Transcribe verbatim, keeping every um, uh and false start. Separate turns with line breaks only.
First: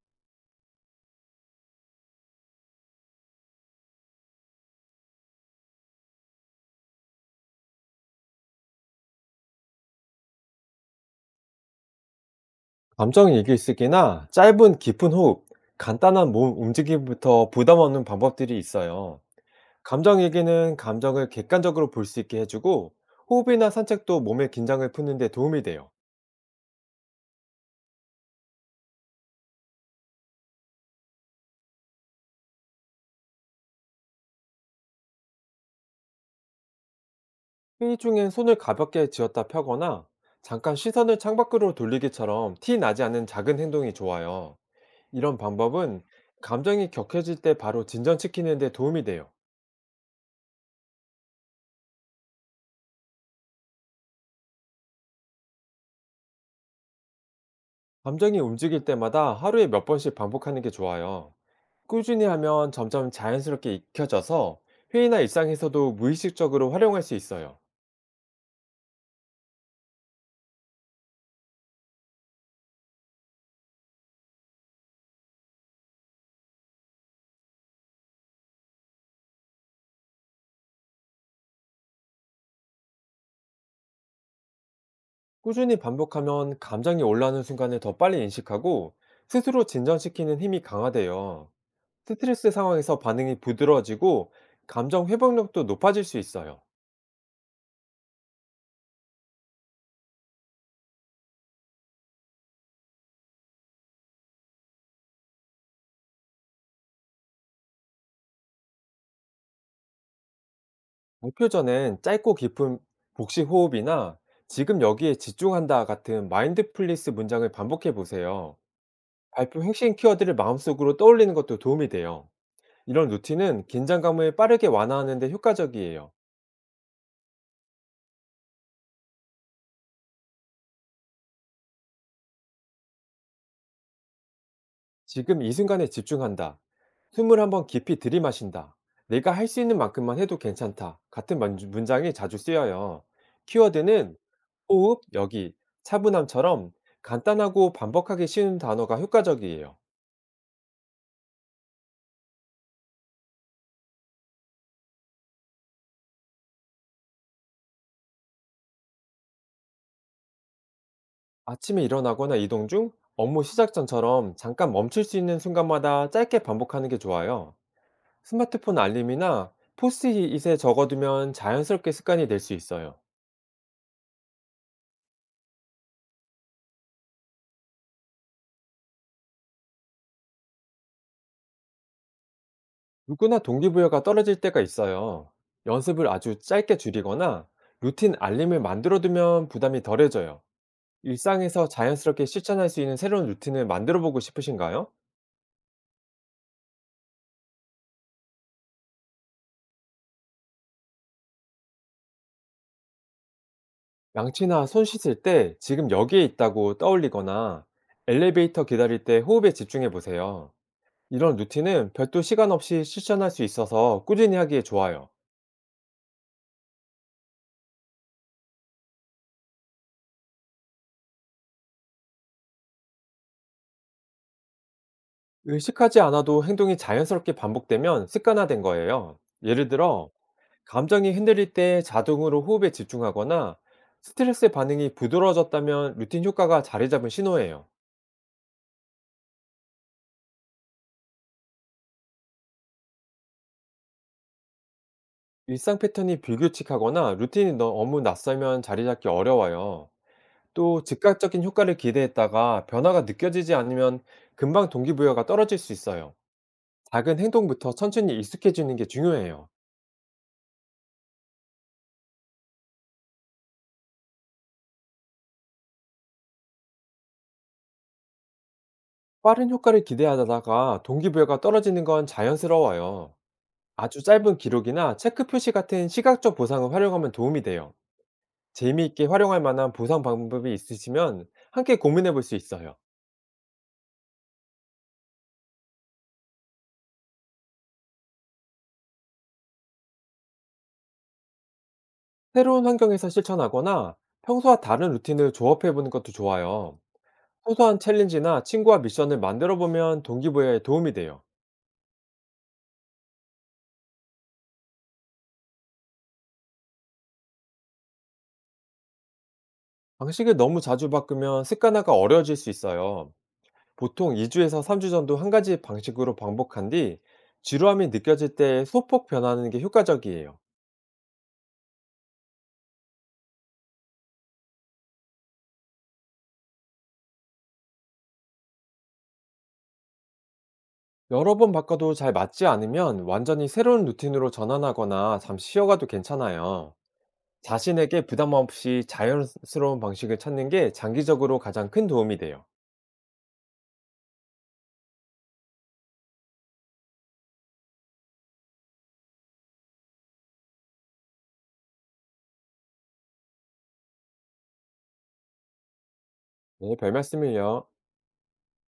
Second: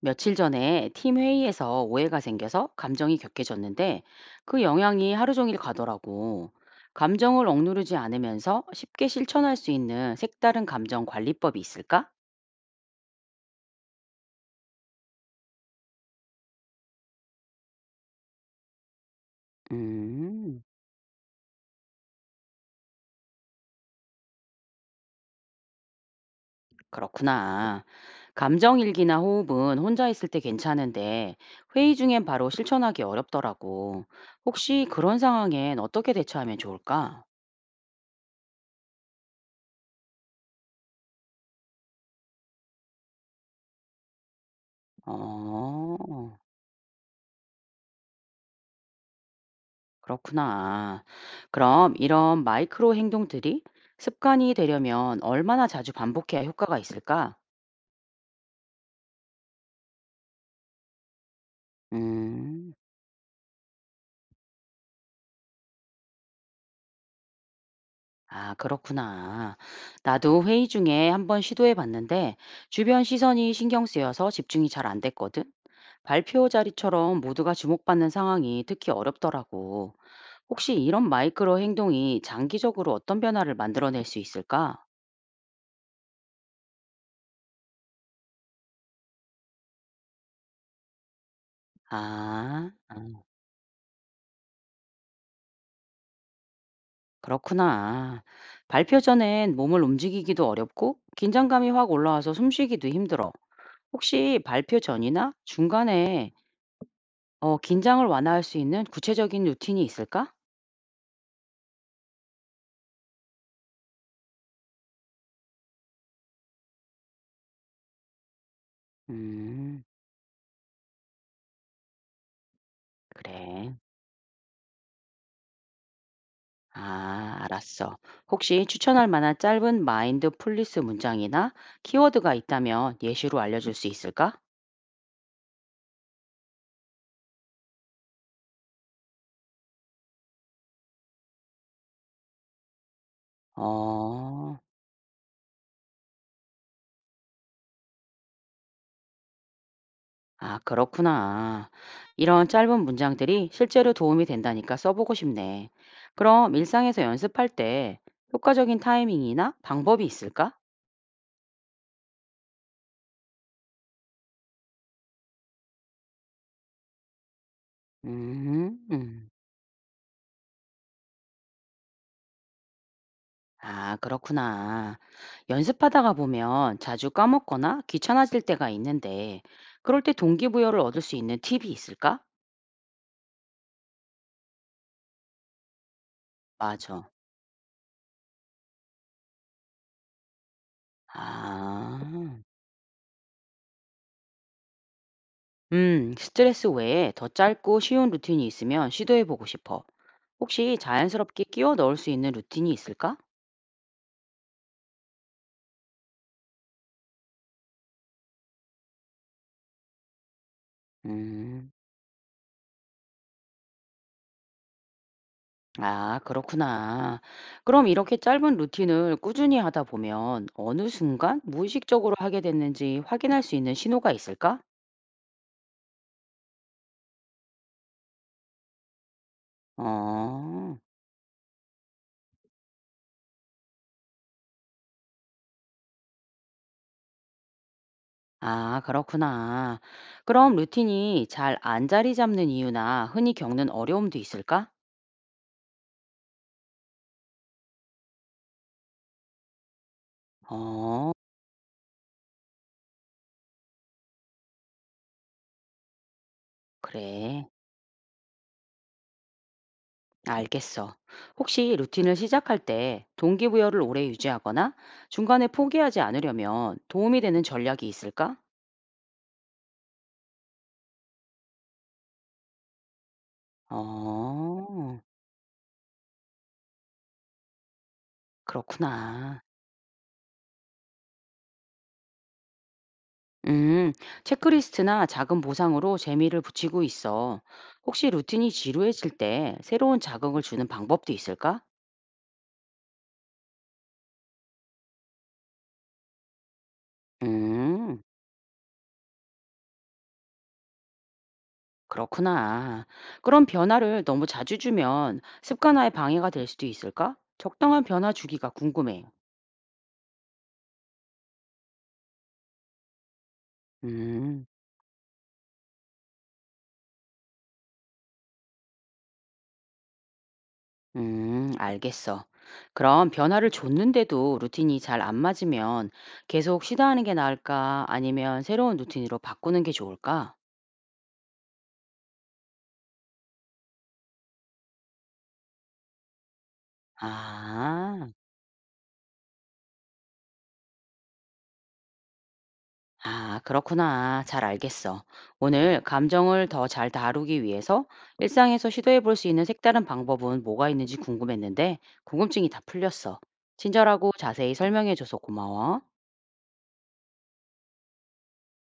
며칠 전에 팀 회의에서 오해가 생겨서 감정이 격해졌는데 그 영향이 하루 종일 가더라고. 감정을 억누르지 않으면서 쉽게 실천할 수 있는 색다른 감정 관리법이 있을까?
감정 일기쓰기나 짧은 깊은 호흡, 간단한 몸 움직임부터 부담 없는 방법들이 있어요. 감정
음,
일기는 감정을 객관적으로 볼 수 있게 해주고, 호흡이나 산책도 몸의 긴장을 푸는 데 도움이 돼요.
그렇구나. 감정 일기나 호흡은 혼자 있을 때 괜찮은데 회의 중엔 바로 실천하기 어렵더라고. 혹시 그런 상황엔 어떻게 대처하면 좋을까?
회의 중엔 손을 가볍게 쥐었다 펴거나, 잠깐 시선을 창밖으로 돌리기처럼 티 나지 않는 작은 행동이 좋아요. 이런 방법은
어.
감정이 격해질 때 바로 진전시키는 데 도움이 돼요.
그렇구나. 그럼 이런 마이크로 행동들이 습관이 되려면 얼마나 자주 반복해야 효과가 있을까?
감정이 움직일 때마다 하루에 몇 번씩 반복하는 게 좋아요. 꾸준히 하면
음,
점점 자연스럽게 익혀져서 회의나 일상에서도 무의식적으로 활용할 수 있어요.
아, 그렇구나. 나도 회의 중에 한번 시도해 봤는데 주변 시선이 신경 쓰여서 집중이 잘 안 됐거든. 발표 자리처럼 모두가 주목받는 상황이 특히 어렵더라고. 혹시 이런 마이크로 행동이 장기적으로 어떤 변화를 만들어낼 수 있을까?
꾸준히 반복하면 감정이 올라오는 순간을 더 빨리 인식하고 스스로 진정시키는 힘이 강화돼요. 스트레스
아,
상황에서
아.
반응이 부드러워지고 감정 회복력도 높아질 수 있어요.
그렇구나. 발표 전엔 몸을 움직이기도 어렵고 긴장감이 확 올라와서 숨쉬기도 힘들어. 혹시 발표 전이나 중간에 어, 긴장을 완화할 수 있는 구체적인 루틴이 있을까?
목표 전엔 짧고 깊은 복식 호흡이나 지금 여기에 집중한다 같은 마인드풀리스 문장을 반복해 보세요. 발표
음,
핵심 키워드를 마음속으로 떠올리는 것도 도움이 돼요. 이런 루틴은
그래.
긴장감을 빠르게 완화하는 데 효과적이에요.
아, 알았어. 혹시 추천할 만한 짧은 마인드 풀리스 문장이나 키워드가 있다면 예시로 알려줄 수 있을까?
지금 이 순간에 집중한다. 숨을 한번 깊이 들이마신다. 내가 할 수 있는 만큼만 해도 괜찮다. 같은 문- 문장이 자주 쓰여요. 키워드는
어.
호흡, 여기, 차분함처럼 간단하고 반복하기 쉬운 단어가 효과적이에요.
아, 그렇구나. 이런 짧은 문장들이 실제로 도움이 된다니까 써보고 싶네. 그럼 일상에서 연습할 때 효과적인 타이밍이나 방법이 있을까?
아침에 일어나거나 이동 중, 업무 시작 전처럼 잠깐 멈출 수 있는 순간마다 짧게 반복하는 게 좋아요.
음,
스마트폰
음.
알림이나 포스트잇에 적어두면 자연스럽게 습관이 될 수 있어요.
아, 그렇구나. 연습하다가 보면 자주 까먹거나 귀찮아질 때가 있는데, 그럴 때 동기부여를 얻을 수 있는 팁이 있을까?
누구나 동기부여가 떨어질 때가 있어요. 연습을 아주 짧게
맞아.
줄이거나 루틴 알림을 만들어두면 부담이 덜해져요. 일상에서 자연스럽게
아.
실천할 수 있는 새로운 루틴을 만들어보고 싶으신가요?
음, 스트레스 외에 더 짧고 쉬운 루틴이 있으면 시도해보고 싶어. 혹시 자연스럽게 끼워 넣을 수 있는 루틴이 있을까?
양치나 손 씻을 때 지금 여기에 있다고 떠올리거나 엘리베이터 기다릴 때 호흡에 집중해 보세요. 이런
음,
루틴은 별도 시간 없이 실천할 수 있어서 꾸준히 하기에 좋아요.
아, 그렇구나. 그럼 이렇게 짧은 루틴을 꾸준히 하다 보면 어느 순간 무의식적으로 하게 됐는지 확인할 수 있는 신호가 있을까?
의식하지 않아도 행동이 자연스럽게 반복되면 습관화된 거예요. 예를 들어
어,
감정이 흔들릴 때 자동으로 호흡에 집중하거나 스트레스 반응이 부드러워졌다면 루틴 효과가 자리 잡은 신호예요.
아, 그렇구나. 그럼 루틴이 잘 안 자리 잡는 이유나 흔히 겪는 어려움도 있을까?
일상 패턴이 불규칙하거나 루틴이 너무 낯설면 자리 잡기 어려워요. 또
어,
즉각적인 효과를 기대했다가 변화가 느껴지지 않으면 금방 동기부여가 떨어질 수 있어요. 작은
그래.
행동부터 천천히 익숙해지는 게 중요해요.
알겠어. 혹시 루틴을 시작할 때 동기부여를 오래 유지하거나 중간에 포기하지 않으려면 도움이 되는 전략이 있을까?
빠른 효과를 기대하다가 동기부여가 떨어지는 건 자연스러워요. 아주 짧은 기록이나
어,
체크 표시 같은 시각적 보상을 활용하면 도움이 돼요. 재미있게 활용할
그렇구나.
만한 보상 방법이 있으시면 함께 고민해 볼 수 있어요.
음, 체크리스트나 작은 보상으로 재미를 붙이고 있어. 혹시 루틴이 지루해질 때 새로운 자극을 주는 방법도 있을까?
새로운 환경에서 실천하거나 평소와 다른 루틴을 조합해 보는 것도 좋아요. 소소한
음,
챌린지나 친구와 미션을 만들어 보면 동기부여에 도움이 돼요.
그렇구나. 그럼 변화를 너무 자주 주면 습관화에 방해가 될 수도 있을까? 적당한 변화 주기가 궁금해.
방식을 너무 자주 바꾸면 습관화가 어려워질 수 있어요. 보통
음.
이 주에서 삼 주 정도 한 가지 방식으로 반복한 뒤 지루함이 느껴질 때 소폭 변하는 게 효과적이에요.
음, 알겠어. 그럼 변화를 줬는데도 루틴이 잘 안 맞으면 계속 쉬다 하는 게 나을까? 아니면 새로운 루틴으로 바꾸는 게 좋을까?
여러 번 바꿔도 잘 맞지 않으면 완전히 새로운 루틴으로 전환하거나 잠시 쉬어가도 괜찮아요. 자신에게
아,
부담 없이 자연스러운 방식을 찾는 게 장기적으로 가장 큰 도움이 돼요.
아, 그렇구나. 잘 알겠어. 오늘 감정을 더 잘 다루기 위해서 일상에서 시도해 볼 수 있는 색다른 방법은 뭐가 있는지 궁금했는데 궁금증이 다 풀렸어. 친절하고 자세히 설명해 줘서 고마워.
네, 별 말씀을요.